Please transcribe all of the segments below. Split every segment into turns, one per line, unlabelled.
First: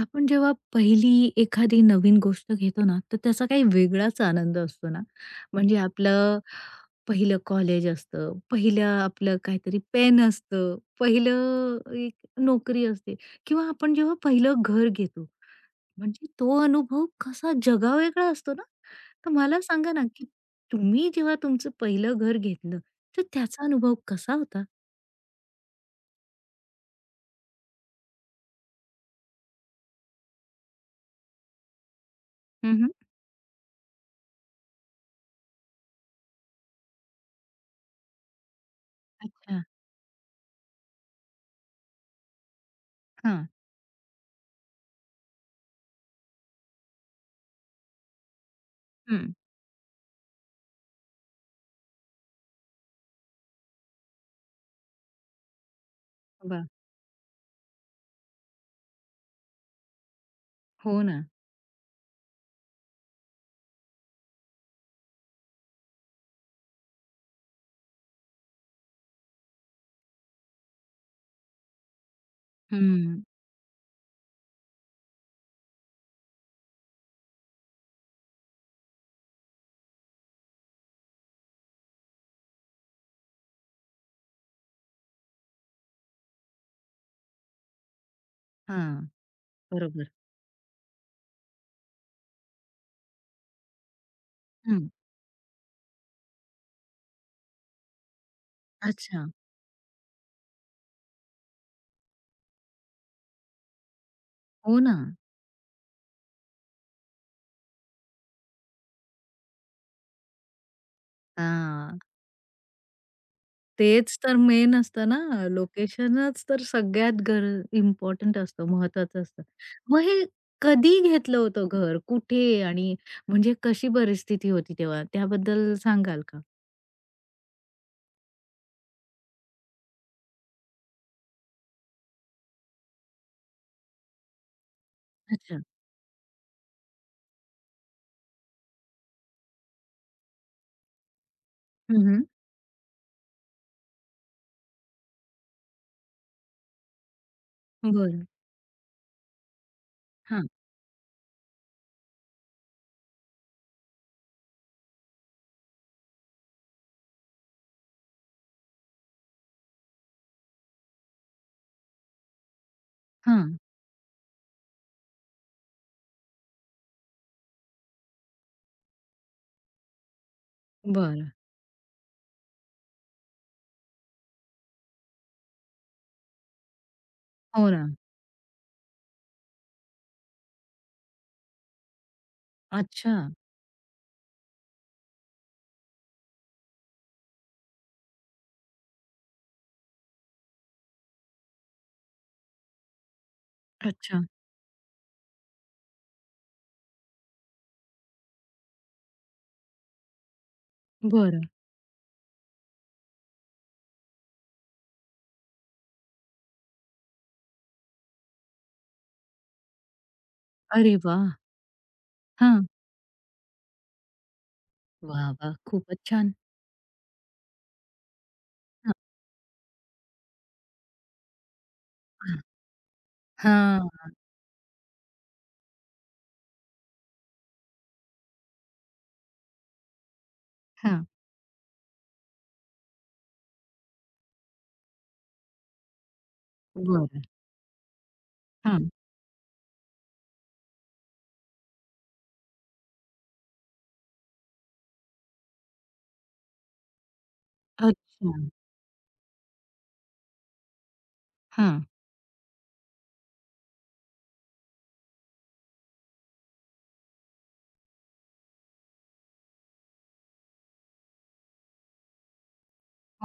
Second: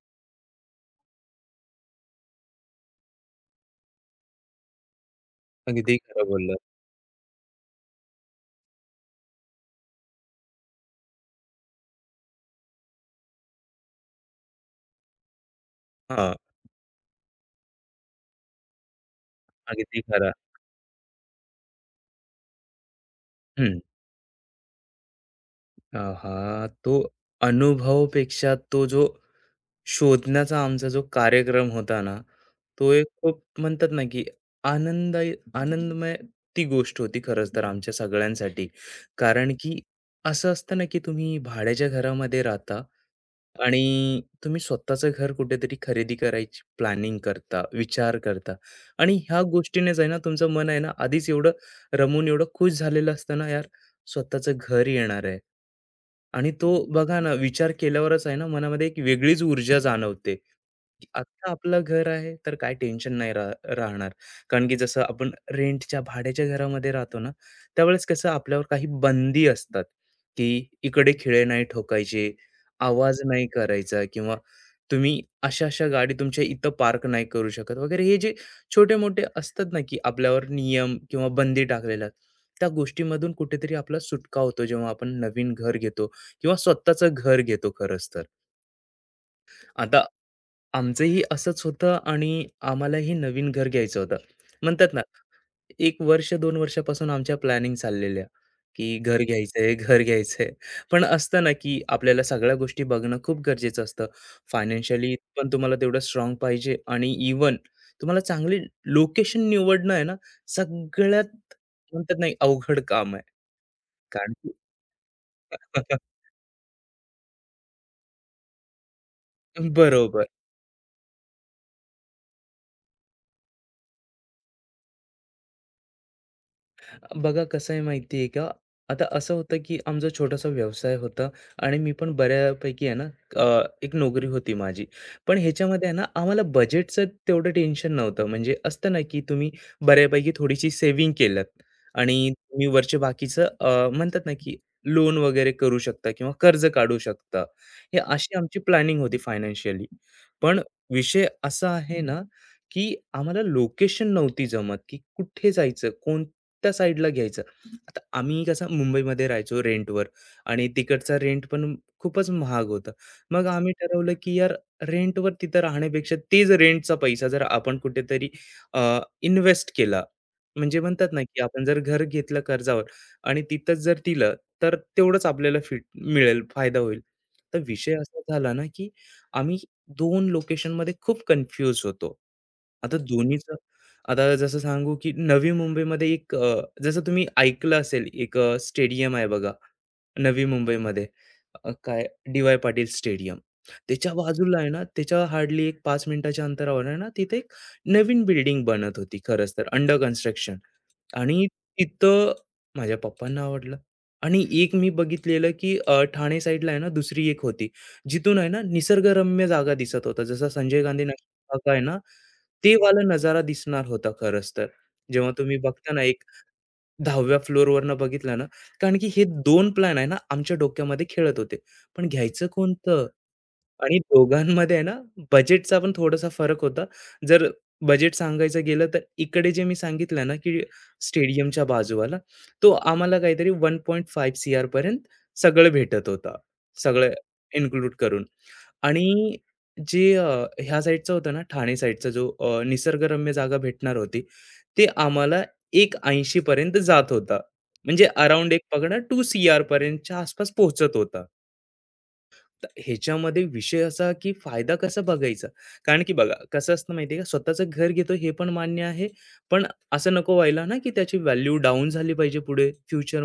आपण जेव्हा पहिली एखादी नवीन गोष्ट घेतो ना, तर त्याचा काही वेगळाच आनंद असतो ना. म्हणजे
अगदी खरं
आपलं
बोललात.
पहिलं कॉलेज असतं, पहिलं आपलं काहीतरी पेन असतं, पहिलं एक नोकरी असते किंवा आपण जेव्हा पहिलं घर घेतो, म्हणजे
हां,
तो अनुभव कसा जगावेगळा असतो ना. तर मला सांगा
अगदी
ना, की
खरं.
तुम्ही जेव्हा तुमचं पहिलं घर घेतलं, तर त्याचा
हं.
अनुभव कसा होता?
अ, तो अनुभवापेक्षा तो जो शोधण्याचा आमचा जो कार्यक्रम होता ना,
हं,
तो एक खूप म्हणतात ना, की आनंदायी आनंदमय ती गोष्ट होती खरंच तर आमच्या सगळ्यांसाठी. कारण
अच्छा.
की असं असतं ना, की तुम्ही भाड्याच्या घरामध्ये राहता
हां.
आणि तुम्ही स्वतःचं घर कुठेतरी खरेदी करायची प्लॅनिंग करता, विचार करता आणि
हं.
ह्या गोष्टीनेच आहे ना, तुमचं मन आहे ना, आधीच एवढं रमून एवढं खुश झालेलं असतं ना यार. स्वतःचं घर येणार आहे. आणि
वाह!
तो बघा ना, विचार केल्यावरच आहे ना, मनामध्ये एक वेगळीच ऊर्जा जाणवते,
हो
की
ना.
आत्ता आपलं घर आहे, तर काय टेन्शन नाही राहणार. कारण की जसं आपण रेंटच्या, भाड्याच्या घरामध्ये राहतो ना, त्यावेळेस कसं आपल्यावर काही बंदी असतात, की इकडे खिळे नाही ठोकायचे, आवाज
हं.
नाही करायचा किंवा तुम्ही अशा-अशा गाडी तुमच्या इथं पार्क नाही करू शकत वगैरे. हे जे छोटे-मोठे असतात ना, की आपल्यावर नियम किंवा बंदी टाकलेल्या त्या गोष्टीमधून कुठेतरी आपला सुटका होतो जेव्हा आपण नवीन घर घेतो किंवा स्वतःचं घर घेतो खरंच तर.
हां.
आता
बरोबर.
आमचंही असंच होतं आणि आम्हालाही नवीन घर घ्यायचं होतं.
हं.
म्हणतात ना 1 वर्ष दोन वर्षापासून आमच्या प्लॅनिंग चाललेल्या, की घर
अच्छा.
घ्यायचंय, घर घ्यायचंय. पण असतं ना, की आपल्याला सगळ्या गोष्टी बघणं खूप गरजेचं असतं.
हो ना.
फायनान्शियली पण तुम्हाला तेवढं स्ट्राँग पाहिजे आणि इव्हन तुम्हाला चांगली लोकेशन निवडणं आहे ना, सगळ्यात
हां.
म्हणतात नाही अवघड काम आहे.
तेच
कारण
तर
की
मेन असतं ना, लोकेशनच तर सगळ्यात इम्पोर्टंट असतं, महत्वाचं असतं. मग हे
बरोबर.
कधी घेतलं होतं घर? कुठे? आणि म्हणजे कशी परिस्थिती होती तेव्हा? त्याबद्दल सांगाल का?
बघा कसं आहे माहिती आहे का, आता असं होतं की आमचा छोटासा व्यवसाय होता आणि मी पण बऱ्यापैकी आहे ना, एक नोकरी होती माझी पण
अच्छा.
ह्याच्यामध्ये आहे ना आम्हाला बजेटचं तेवढं टेन्शन नव्हतं म्हणजे असतं ना की तुम्ही बऱ्यापैकी थोडीशी सेव्हिंग केलं
हं, हं.
आणि तुम्ही वरचे बाकीचं म्हणतात ना की लोन वगैरे करू शकता किंवा कर्ज काढू शकता. हे
बरं.
अशी आमची प्लॅनिंग होती फायनान्शियली.
हां,
पण विषय असा आहे ना की आम्हाला लोकेशन नव्हती जमत की कुठे जायचं, कोण त्या साईडला घ्यायचं. आता आम्ही कसं मुंबईमध्ये राहायचो रेंटवर आणि तिकडचा रेंट पण खूपच महाग होतं. मग
हां.
आम्ही ठरवलं, की यार रेंटवर तिथं राहण्यापेक्षा तेच रेंटचा पैसा जर आपण कुठेतरी अ, इन्व्हेस्ट केला, म्हणजे म्हणतात ना,
बरं.
की आपण जर घर घेतलं कर्जावर आणि तिथंच जर दिलं, तर तेवढंच आपल्याला फिट मिळेल, फायदा होईल. तर
हो ना.
विषय असा झाला ना, की आम्ही 2 लोकेशनमध्ये खूप कन्फ्यूज होतो. आता
अच्छा,
दोन्हीच आता जसं सांगू, की नवी मुंबईमध्ये एक जसं तुम्ही ऐकलं असेल एक स्टेडियम आहे बघा नवी मुंबईमध्ये. काय डी.वाय. पाटील स्टेडियम. त्याच्या
अच्छा.
बाजूला आहे ना, त्याच्या हार्डली एक 5 मिनिटाच्या अंतरावर आहे ना, तिथे एक नवीन बिल्डिंग बनत होती खरंच तर अंडर कन्स्ट्रक्शन.
बरं.
आणि तिथं माझ्या पप्पांना आवडलं आणि एक मी बघितलेलं, की ठाणे साइडला आहे ना, दुसरी एक होती. जिथून आहे ना, निसर्गरम्य जागा दिसत होता. जसा संजय
अरे
गांधी
वाह!
नॅशनल पार्क आहे ना,
हां.
ते वाला नजारा दिसणार होता खरंच तर. जेव्हा
वाह, वाह!
तुम्ही बघता
खूपच
ना एक
छान.
10व्या फ्लोअरवरनं बघितलं ना,
हां,
कारण की हे दोन प्लॅन आहे ना आमच्या डोक्यामध्ये खेळत होते. पण घ्यायचं कोणतं?
हां,
आणि दोघांमध्ये आहे ना, बजेटचा पण थोडासा फरक होता. जर बजेट सांगायचं गेलं, तर इकडे जे मी सांगितलं ना, की
हां.
स्टेडियमच्या बाजूवाला, तो आम्हाला काहीतरी 1.5 सीआर पर्यंत सगळं भेटत होता. सगळं
बरं.
इन्क्लूड करून.
हां.
आणि जे ह्या साईडचा होता ना, ठाणे साईडचा जो निसर्गरम्य जागा भेटणार होती, ते आम्हाला 180 पर्यंत जात होता. म्हणजे
अच्छा.
अराउंड एक पकडा 2 सीआर पर्यंतच्या आसपास पोहोचत होता.
हां.
तर ह्याच्यामध्ये विषय असा की फायदा कसा बघायचा? कारण की बघा कसं असतं माहिती आहे का, स्वतःचं घर घेतो हे पण मान्य आहे. पण असं नको व्हायला ना, की त्याची व्हॅल्यू डाउन झाली पाहिजे पुढे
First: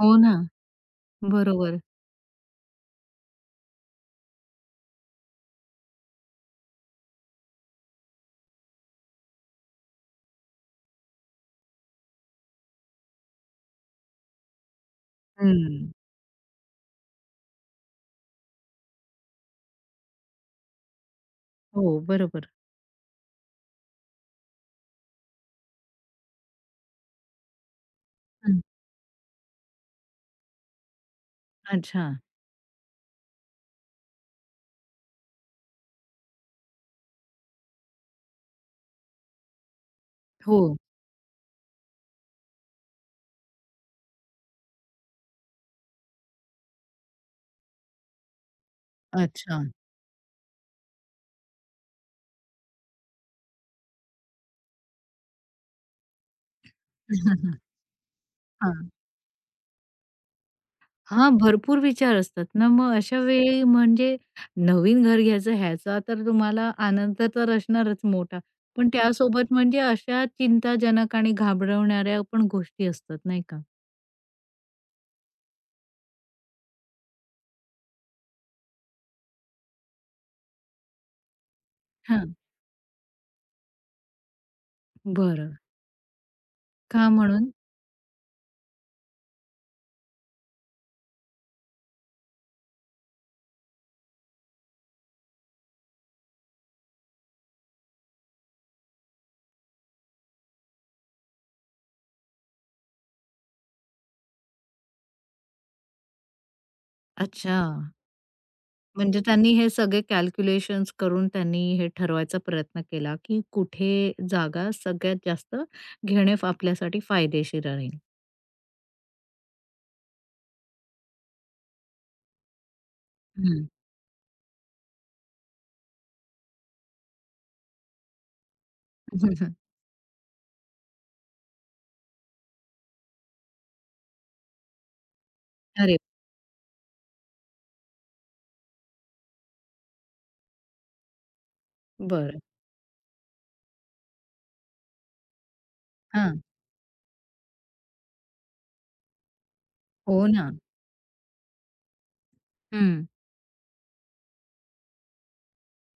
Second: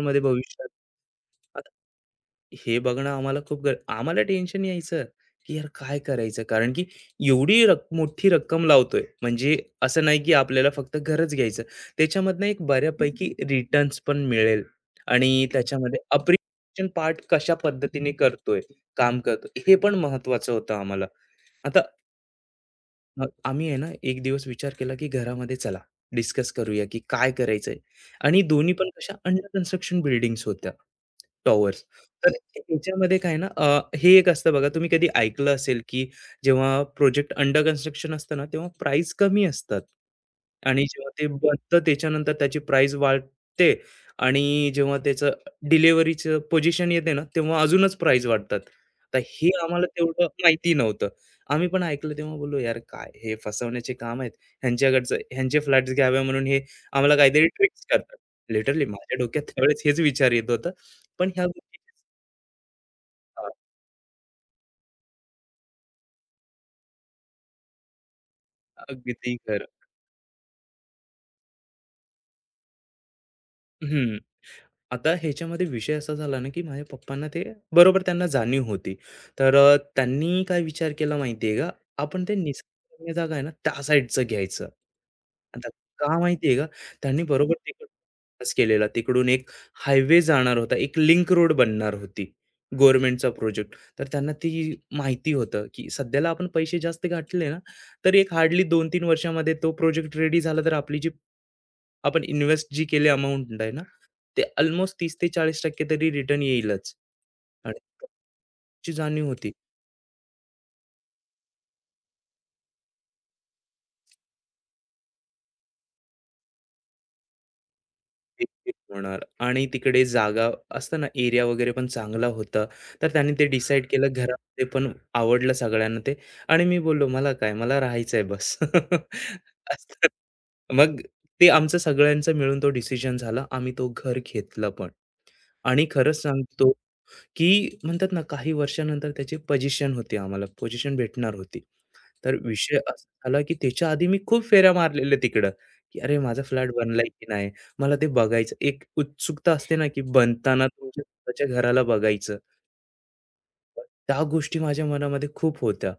हो ना.
भविष्यात.
बरोबर.
हे बघणं आम्हाला खूप आम्हाला टेन्शन यायचं, की यार काय करायचं? कारण की एवढी मोठी रक्कम लावतोय, म्हणजे असं नाही की आपल्याला फक्त घरच घ्यायचं. त्याच्यामधनं एक बऱ्यापैकी रिटर्न्स पण मिळेल आणि
हं.
त्याच्यामध्ये अप्रिशिएशन पार्ट कशा पद्धतीने करतोय, काम करतोय, हे पण महत्त्वाचं होतं आम्हाला. आता
हो, बरोबर.
आम्ही आहे ना, एक दिवस विचार केला, की घरामध्ये चला डिस्कस करूया, की काय करायचंय आणि
हं.
दोन्ही पण कशा अंडर कन्स्ट्रक्शन बिल्डिंग्स होत्या, टॉवर्स.
अच्छा.
तर त्याच्यामध्ये काय आहे ना, हे एक असतं बघा, तुम्ही कधी ऐकलं असेल, की जेव्हा प्रोजेक्ट अंडर कन्स्ट्रक्शन असतं ना, तेव्हा प्राईज कमी असतात
हो.
आणि जेव्हा ते बनतं त्याच्यानंतर त्याची प्राईज वाढते आणि जेव्हा त्याचं डिलिव्हरीचं पोझिशन येते ना, तेव्हा अजूनच प्राईज वाढतात. तर हे
अच्छा.
आम्हाला तेवढं माहिती नव्हतं. आम्ही पण ऐकलं तेव्हा बोललो, "यार काय हे फसवण्याचे काम आहेत. ह्यांच्याकडचं ह्यांचे फ्लॅट्स घ्यावे म्हणून हे आम्हाला काहीतरी ट्रिक्स करतात." लिटरली
हां.
माझ्या डोक्यात त्यावेळेस हेच विचार येत होतं. पण
हां,
ह्या गोष्टी
भरपूर विचार असतात ना, मग अशा
हां,
वेळी म्हणजे नवीन घर घ्यायचं ह्याचा तर तुम्हाला आनंद तर असणारच मोठा. पण
अगदी
त्यासोबत
खरं.
म्हणजे अशा चिंताजनक आणि घाबरवणाऱ्या पण गोष्टी असतात, नाही का?
हं. आता ह्याच्यामध्ये विषय असा झाला ना, की माझ्या पप्पांना ते बरोबर त्यांना जाणीव होती. तर त्यांनी काय विचार केला माहिती आहे का? आपण
हां.
ते निसर्गरम्य जागा आहे ना, त्या साइडचं घ्यायचं.
बरं.
आता का माहिती आहे का?
का
त्यांनी
म्हणून?
बरोबर तिकडून प्रयास केलेला. तिकडून एक हायवे जाणार होता, एक लिंक रोड बनणार होती. गव्हर्नमेंटचा प्रोजेक्ट. तर त्यांना ती माहिती होतं, की सध्याला आपण पैसे जास्त घातले ना, तर एक हार्डली 2-3 वर्षामध्ये तो प्रोजेक्ट रेडी झाला, तर आपली जी आपण इन्व्हेस्ट जी केली अमाउंट आहे ना, ते अल्मोस्ट 30 ते 40% तरी रिटर्न येईलच.
अच्छा.
आणि ची
म्हणजे
जाणीव होती.
त्यांनी हे सगळे कॅल्क्युलेशन्स करून त्यांनी हे ठरवायचा प्रयत्न केला, की कुठे जागा सगळ्यात जास्त घेणे आपल्यासाठी फायदेशीर राहील.
एक-एक होणार आणि तिकडे जागा असतं ना, एरिया वगैरे पण चांगला होता. तर त्यांनी ते
हं.
डिसाईड केलं. घरामध्ये पण आवडलं सगळ्यांना ते आणि मी बोललो, "मला काय, मला राहायचंय बस." असं. मग ते आमचं सगळ्यांचं मिळून तो डिसिजन झाला. आम्ही तो घर घेतला पण आणि
अरे,
खरंच सांगतो, की म्हणतात ना, काही वर्षानंतर त्याची पोझिशन होती आम्हाला, पोझिशन भेटणार होती. तर
बर,
विषय असा झाला, की त्याच्या आधी मी खूप फेऱ्या मारलेल्या तिकडं, की अरे
हां.
माझा फ्लॅट बनलाय की नाही? मला ते बघायचं. एक उत्सुकता असते ना, की
हो ना.
बनताना तुमच्या स्वतःच्या घराला बघायचं.
हं,
त्या गोष्टी माझ्या मनामध्ये खूप होत्या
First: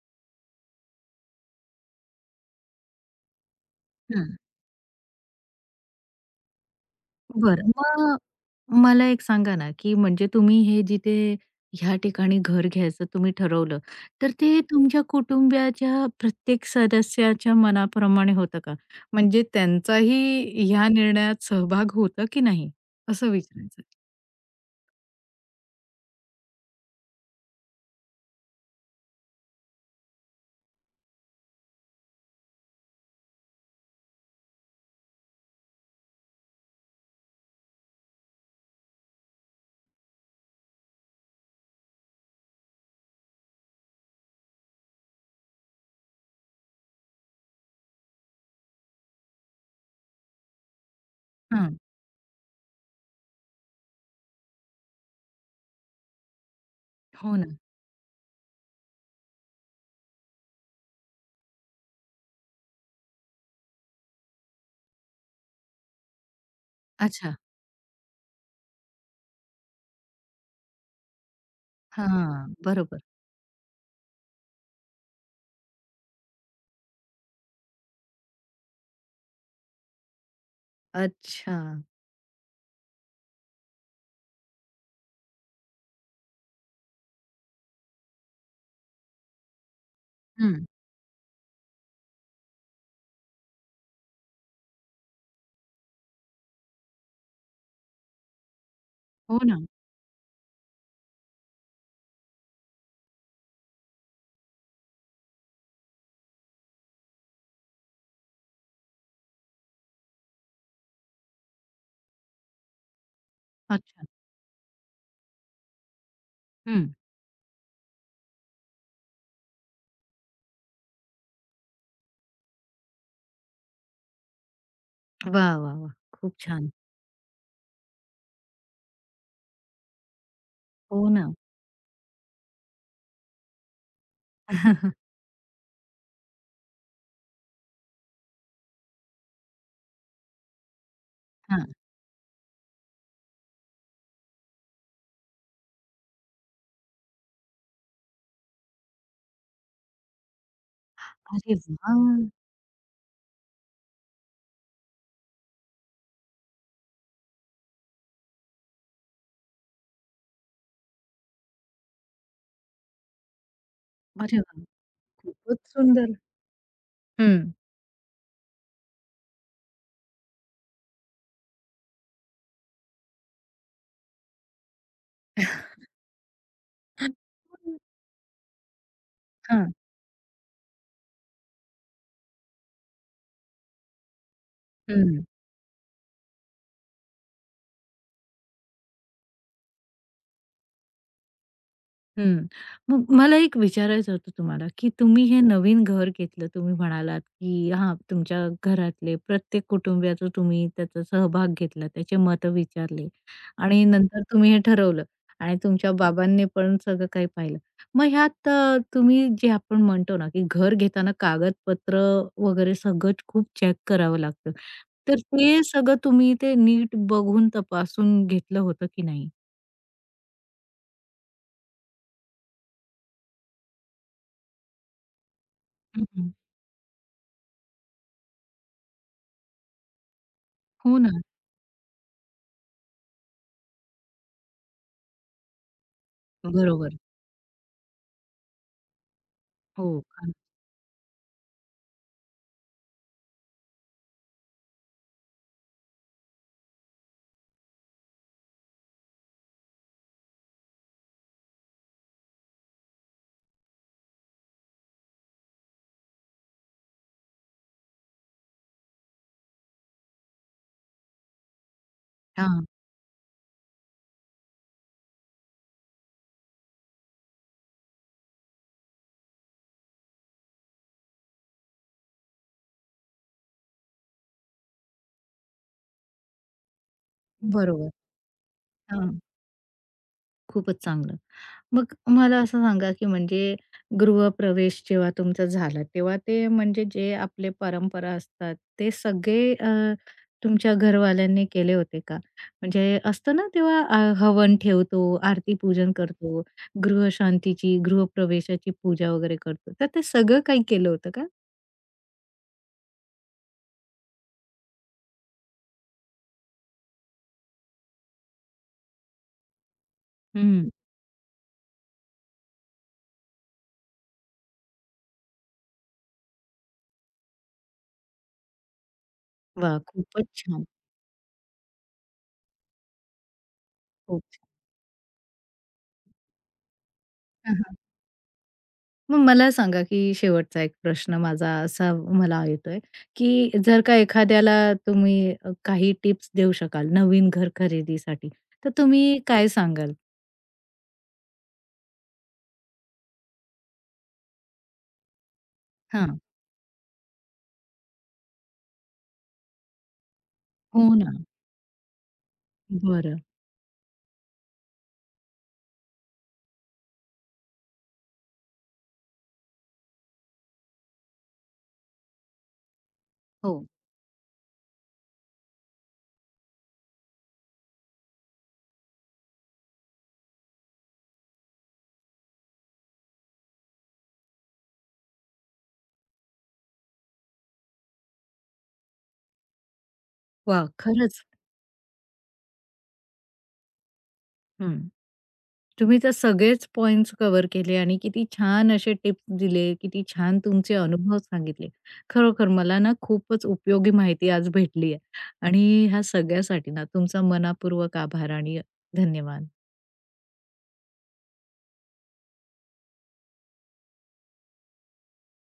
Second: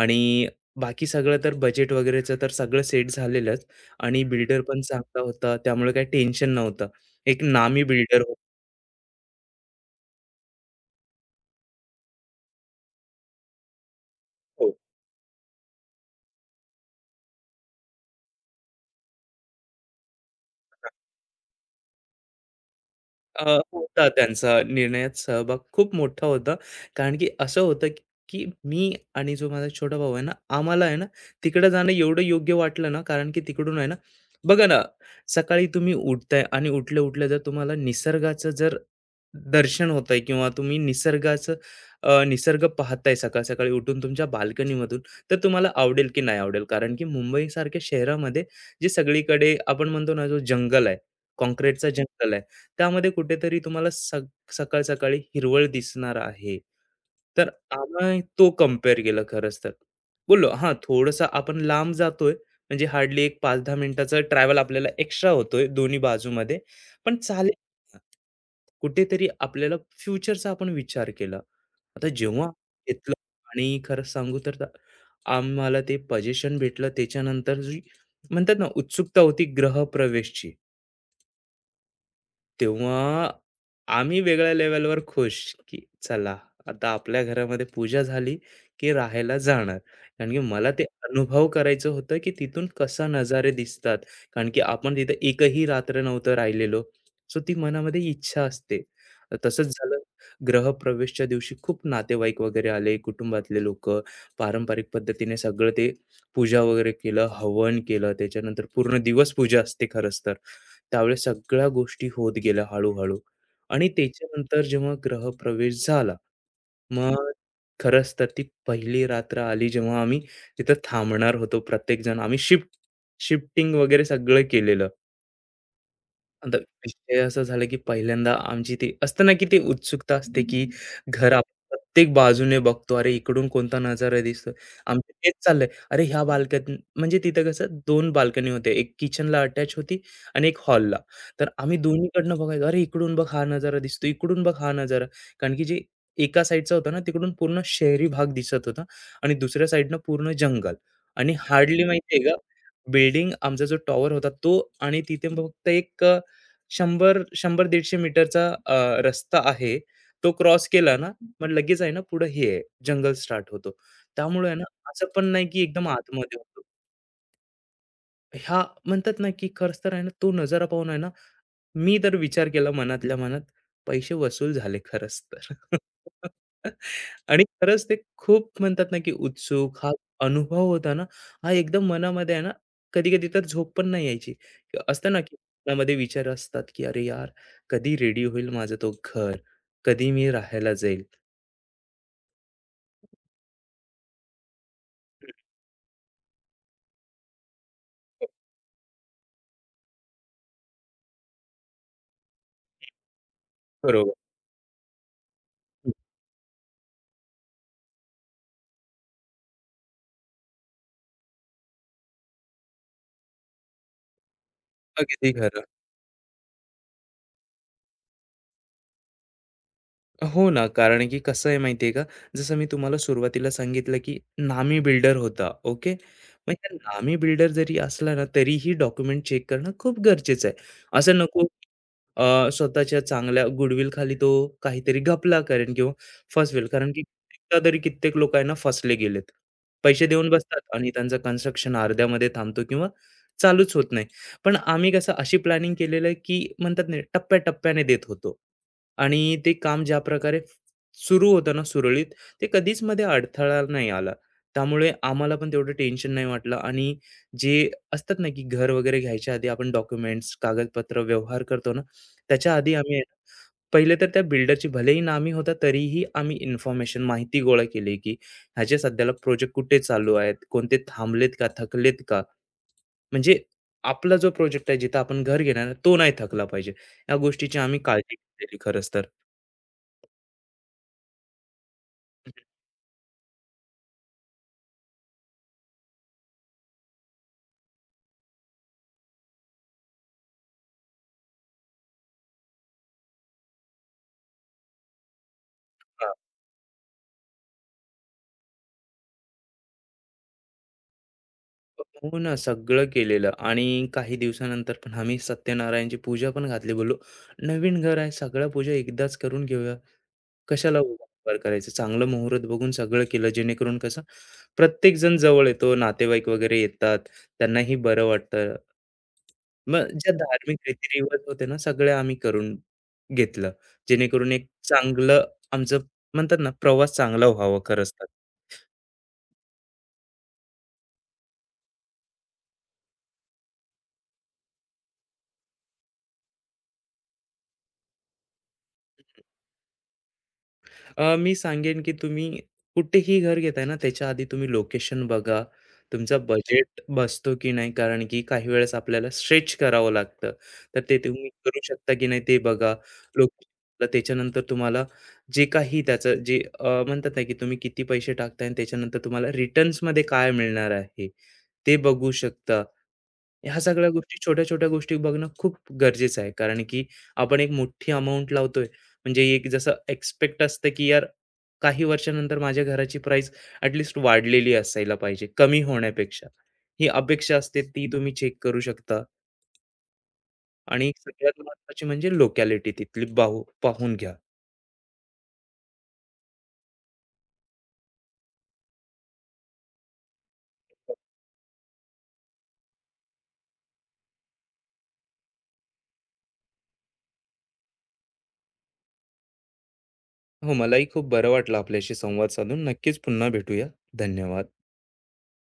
आणि बाकी सगळं तर बजेट वगैरेचं तर सगळं सेट झालेलंच आणि
हं.
बिल्डर पण चांगला होता. त्यामुळे काही टेन्शन नव्हतं. एक
बरं,
नामी
मग
बिल्डर हो.
मला एक सांगा ना, की म्हणजे तुम्ही हे जिथे ह्या ठिकाणी घर घ्यायचं तुम्ही ठरवलं, तर ते
हो.
तुमच्या कुटुंबियाच्या प्रत्येक सदस्याच्या मनाप्रमाणे होतं का? म्हणजे त्यांचाही ह्या निर्णयात सहभाग होता की नाही? असं
अ,
विचारायचं आहे.
होता त्यांचा निर्णयात सहभाग खूप मोठा होता. कारण की असं होतं, की की मी आणि जो माझा छोटा भाऊ आहे ना, आम्हाला आहे ना, तिकडं जाणं एवढं योग्य वाटलं ना, कारण की तिकडून आहे ना, बघा ना, सकाळी तुम्ही उठताय आणि उठल्या-उठल्या जर तुम्हाला निसर्गाचं जर दर्शन होतंय किंवा तुम्ही निसर्गाचं निसर्ग पाहताय सकाळ-सकाळी उठून तुमच्या बाल्कनीमधून, तर तुम्हाला आवडेल की नाही आवडेल? कारण की मुंबईसारख्या शहरामध्ये जे सगळीकडे आपण म्हणतो ना, जो जंगल आहे,
हां.
काँक्रीटचं जंगल आहे. त्यामध्ये कुठेतरी तुम्हाला सकाळ सकाळी हिरवळ दिसणार आहे.
हो ना.
तर आम्ही तो कंपेअर केला खरंच तर. बोललो, "हां, थोडंसं आपण लांब जातोय, म्हणजे हार्डली एक 5-10 मिनिटाचा ट्रॅव्हल आपल्याला एक्स्ट्रा होतोय दोन्ही बाजूमध्ये, पण
अच्छा.
चालेल." कुठेतरी आपल्याला फ्युचरचा आपण विचार केला. आता जेव्हा
हां. बरोबर.
घेतलं आणि खरं सांगू तर आम्हाला ते पोझिशन भेटलं त्याच्यानंतर जी म्हणतात ना उत्सुकता होती ग्रहप्रवेशची.
अच्छा.
तेव्हा आम्ही वेगळ्या लेव्हलवर खुश, की चला आता आपल्या घरामध्ये पूजा झाली, की राहायला जाणार. कारण की
हं.
मला ते अनुभव करायचं होतं, की तिथून कसा नजारे दिसतात. कारण की आपण तिथे एकही रात्र नव्हतं राहिलेलो. सो ती मनामध्ये इच्छा असते.
हो ना.
तसंच झालं गृहप्रवेशच्या दिवशी खूप नातेवाईक वगैरे आले, कुटुंबातले लोकं. पारंपरिक पद्धतीने सगळं ते पूजा वगैरे केलं, हवन केलं. त्याच्यानंतर पूर्ण दिवस पूजा असते खरंच तर. त्यावेळेस सगळ्या गोष्टी होत गेल्या हळू-हळू आणि
अच्छा.
त्याच्यानंतर जेव्हा ग्रहप्रवेश झाला,
हं.
मग खरंच तर ती पहिली रात्र आली जेव्हा आम्ही तिथं थांबणार होतो प्रत्येकजण. आम्ही शिफ्टिंग वगैरे सगळं केलेलं.
वाह! वाह! वाह! खूप
आता
छान.
विषय असा झाला, की पहिल्यांदा आमची ती असतं ना, की ती उत्सुकता असते, की
हो ना.
घर आपण प्रत्येक बाजूने बघतो. अरे, इकडून कोणता नजारा दिसतोय. आमचं तेच चाललंय. अरे, ह्या बाल्कनी म्हणजे तिथं कसं 2 बाल्कनी होत्या. एक किचनला अटॅच होती आणि एक हॉलला. तर
हां.
आम्ही दोन्हीकडनं बघायचो. अरे, इकडून बघ हा नजारा दिसतो, इकडून बघ हा नजारा. कारण की जे एका साईडचा होता ना, तिकडून पूर्ण शहरी भाग दिसत होता आणि दुसऱ्या साईडनं पूर्ण जंगल आणि
अरे
हार्डली माहिती
वाह!
का, बिल्डिंग आमचा जो टॉवर होता तो आणि तिथे फक्त एक 100-150 मीटरचा रस्ता आहे. तो क्रॉस केला ना, मग लगेच आहे ना पुढं हे आहे, जंगल स्टार्ट होतो.
अरे
त्यामुळे आहे
वाह!
ना असं पण नाही
खूपच
की एकदम
सुंदर.
आतमध्ये होतो.
हं.
ह्या म्हणतात ना की खरंच तर आहे ना तो नजारा पाहून आहे ना मी तर विचार केला मनातल्या मनात, पैसे वसूल झाले खरंच तर. आणि खरंच ते खूप म्हणतात ना, की
हां.
उत्सुक हा अनुभव होता ना, हा एकदम मनामध्ये आहे ना, कधी-कधी तर झोप पण नाही यायची. कि असतं ना,
हं,
की मनामध्ये विचार असतात, की "अरे यार, कधी रेडी होईल माझं तो घर? कधी मी राहायला जाईल?"
हं. मग मला एक विचारायचं होतं तुम्हाला, की तुम्ही हे नवीन घर घेतलं, तुम्ही म्हणालात, की हां,
हम्म.
तुमच्या घरातले प्रत्येक कुटुंबियाचा तुम्ही त्याचा सहभाग घेतला, त्याचे मतं विचारले आणि
बरोबर.
नंतर तुम्ही हे ठरवलं आणि तुमच्या बाबांनी पण सगळं काही पाहिलं. मग ह्यात तुम्ही जे आपण म्हणतो ना, की घर घेताना कागदपत्र वगैरे सगळं खूप चेक करावं लागतं. तर
अगदी
ते
खरं.
सगळं तुम्ही ते नीट बघून तपासून घेतलं होतं की नाही?
हो ना, कारण की कसं आहे माहिती आहे का, जसं मी तुम्हाला सुरुवातीला सांगितलं, की नामी बिल्डर होता. ओके.
हं, हं.
मग त्या नामी बिल्डर जरी असला ना, तरीही डॉक्युमेंट चेक करणं खूप गरजेचं आहे.
हो ना.
असं नको स्वतःच्या चांगल्या गुडविल खाली तो काहीतरी घपला करेन किंवा फसवेल. कारण
बरोबर.
की कित्येकदा तरी कित्येक लोकं आहे ना फसले गेलेत.
हो.
पैसे देऊन
खरं.
बसतात आणि त्यांचं कन्स्ट्रक्शन अर्ध्यामध्ये थांबतो किंवा चालूच होत नाही. पण आम्ही कसं अशी प्लॅनिंग केलेलं आहे, की म्हणतात ना टप्प्या देत होतो. आणि ते काम ज्या प्रकारे सुरू होतं ना सुरळीत, ते कधीच मध्ये अडथळा नाही आला. त्यामुळे आम्हाला पण तेवढं टेन्शन नाही वाटलं आणि जे असतात ना, की घर वगैरे घ्यायच्या आधी आपण डॉक्युमेंट्स, कागदपत्र, व्यवहार करतो ना, त्याच्या
हां.
आधी आम्ही आहे ना, पहिले तर त्या बिल्डरची भलेही नामी होता, तरीही आम्ही इन्फॉर्मेशन, माहिती गोळा केली, की ह्याचे सध्याला प्रोजेक्ट कुठे चालू आहेत? कोणते थांबलेत का? थकलेत का? म्हणजे आपला जो प्रोजेक्ट आहे, जिथं आपण घर घेणार आहे, तो नाही थकला पाहिजे. या गोष्टीची आम्ही
बरोबर.
काळजी केली खरंच तर.
हां. खूपच चांगलं. मग मला असं सांगा, की म्हणजे गृहप्रवेश जेव्हा तुमचा झाला, तेव्हा ते म्हणजे जे आपले परंपरा असतात, ते सगळे तुमच्या घरवाल्यांनी केले होते का? म्हणजे असतं ना तेव्हा हवन ठेवतो, आरती पूजन
हां.
करतो, गृहशांतीची, गृहप्रवेशाची पूजा वगैरे करतो. तर ते सगळं काही केलं होतं का?
हो ना, सगळं केलेलं आणि काही दिवसानंतर पण आम्ही सत्यनारायणची पूजा पण घातली. बोललो, "नवीन घर आहे, सगळ्या पूजा एकदाच करून घेऊया.
हं.
कशाला वारंवार करायचं?" चांगलं मुहूर्त बघून सगळं केलं, जेणेकरून कसं प्रत्येक जण जवळ येतो, नातेवाईक वगैरे येतात, त्यांनाही बरं वाटतं.
वाह!
मग ज्या
खूपच
धार्मिक
छान.
रीतिरिवाज होते ना, सगळ्या आम्ही करून घेतलं,
खूप
जेणेकरून एक चांगलं आमचं म्हणतात ना, प्रवास चांगला व्हावा
छान.
खरंच तर.
मग मला सांगा, की शेवटचा एक प्रश्न माझा असा मला येतोय, की जर का एखाद्याला तुम्ही काही टिप्स देऊ शकाल नवीन घर खरेदीसाठी, तर तुम्ही काय सांगाल?
मी सांगेन की तुम्ही कुठेही घर घेताय ना, त्याच्या आधी तुम्ही लोकेशन बघा. तुमचा
हां.
बजेट बसतो की नाही? कारण की काही वेळेस आपल्याला स्ट्रेच करावं लागतं. तर
हो
ते
ना.
तुम्ही करू शकता की नाही ते बघा.
बरं.
लोकेशनला त्याच्यानंतर तुम्हाला जे काही त्याचं जे म्हणतात ना, की तुम्ही किती पैसे टाकताय आणि त्याच्यानंतर तुम्हाला रिटर्न्समध्ये काय मिळणार आहे, ते बघू शकता. ह्या
हो.
सगळ्या गोष्टी छोट्या-छोट्या गोष्टी बघणं खूप गरजेचं आहे. कारण की आपण एक मोठी अमाउंट लावतोय. म्हणजे एक जसं एक्सपेक्ट असतं की यार काही वर्षानंतर माझ्या घराची प्राईस ॲटलीस्ट वाढलेली असायला पाहिजे, कमी होण्यापेक्षा. ही अपेक्षा असते ती तुम्ही चेक करू शकता
वाह!
आणि
खरंच.
सगळ्यात महत्त्वाची म्हणजे लोकॅलिटी तिथली पाहून घ्या.
हं. तुम्ही तर सगळेच पॉइंट्स कव्हर केले आणि किती छान असे टिप्स दिले, किती छान तुमचे अनुभव सांगितले. खरोखर मला ना खूपच उपयोगी माहिती आज भेटली आहे आणि ह्या सगळ्यासाठी ना तुमचा मनःपूर्वक आभार आणि धन्यवाद.
हो, मलाही खूप बरं वाटलं आपल्याशी संवाद साधून. नक्कीच पुन्हा भेटूया. धन्यवाद.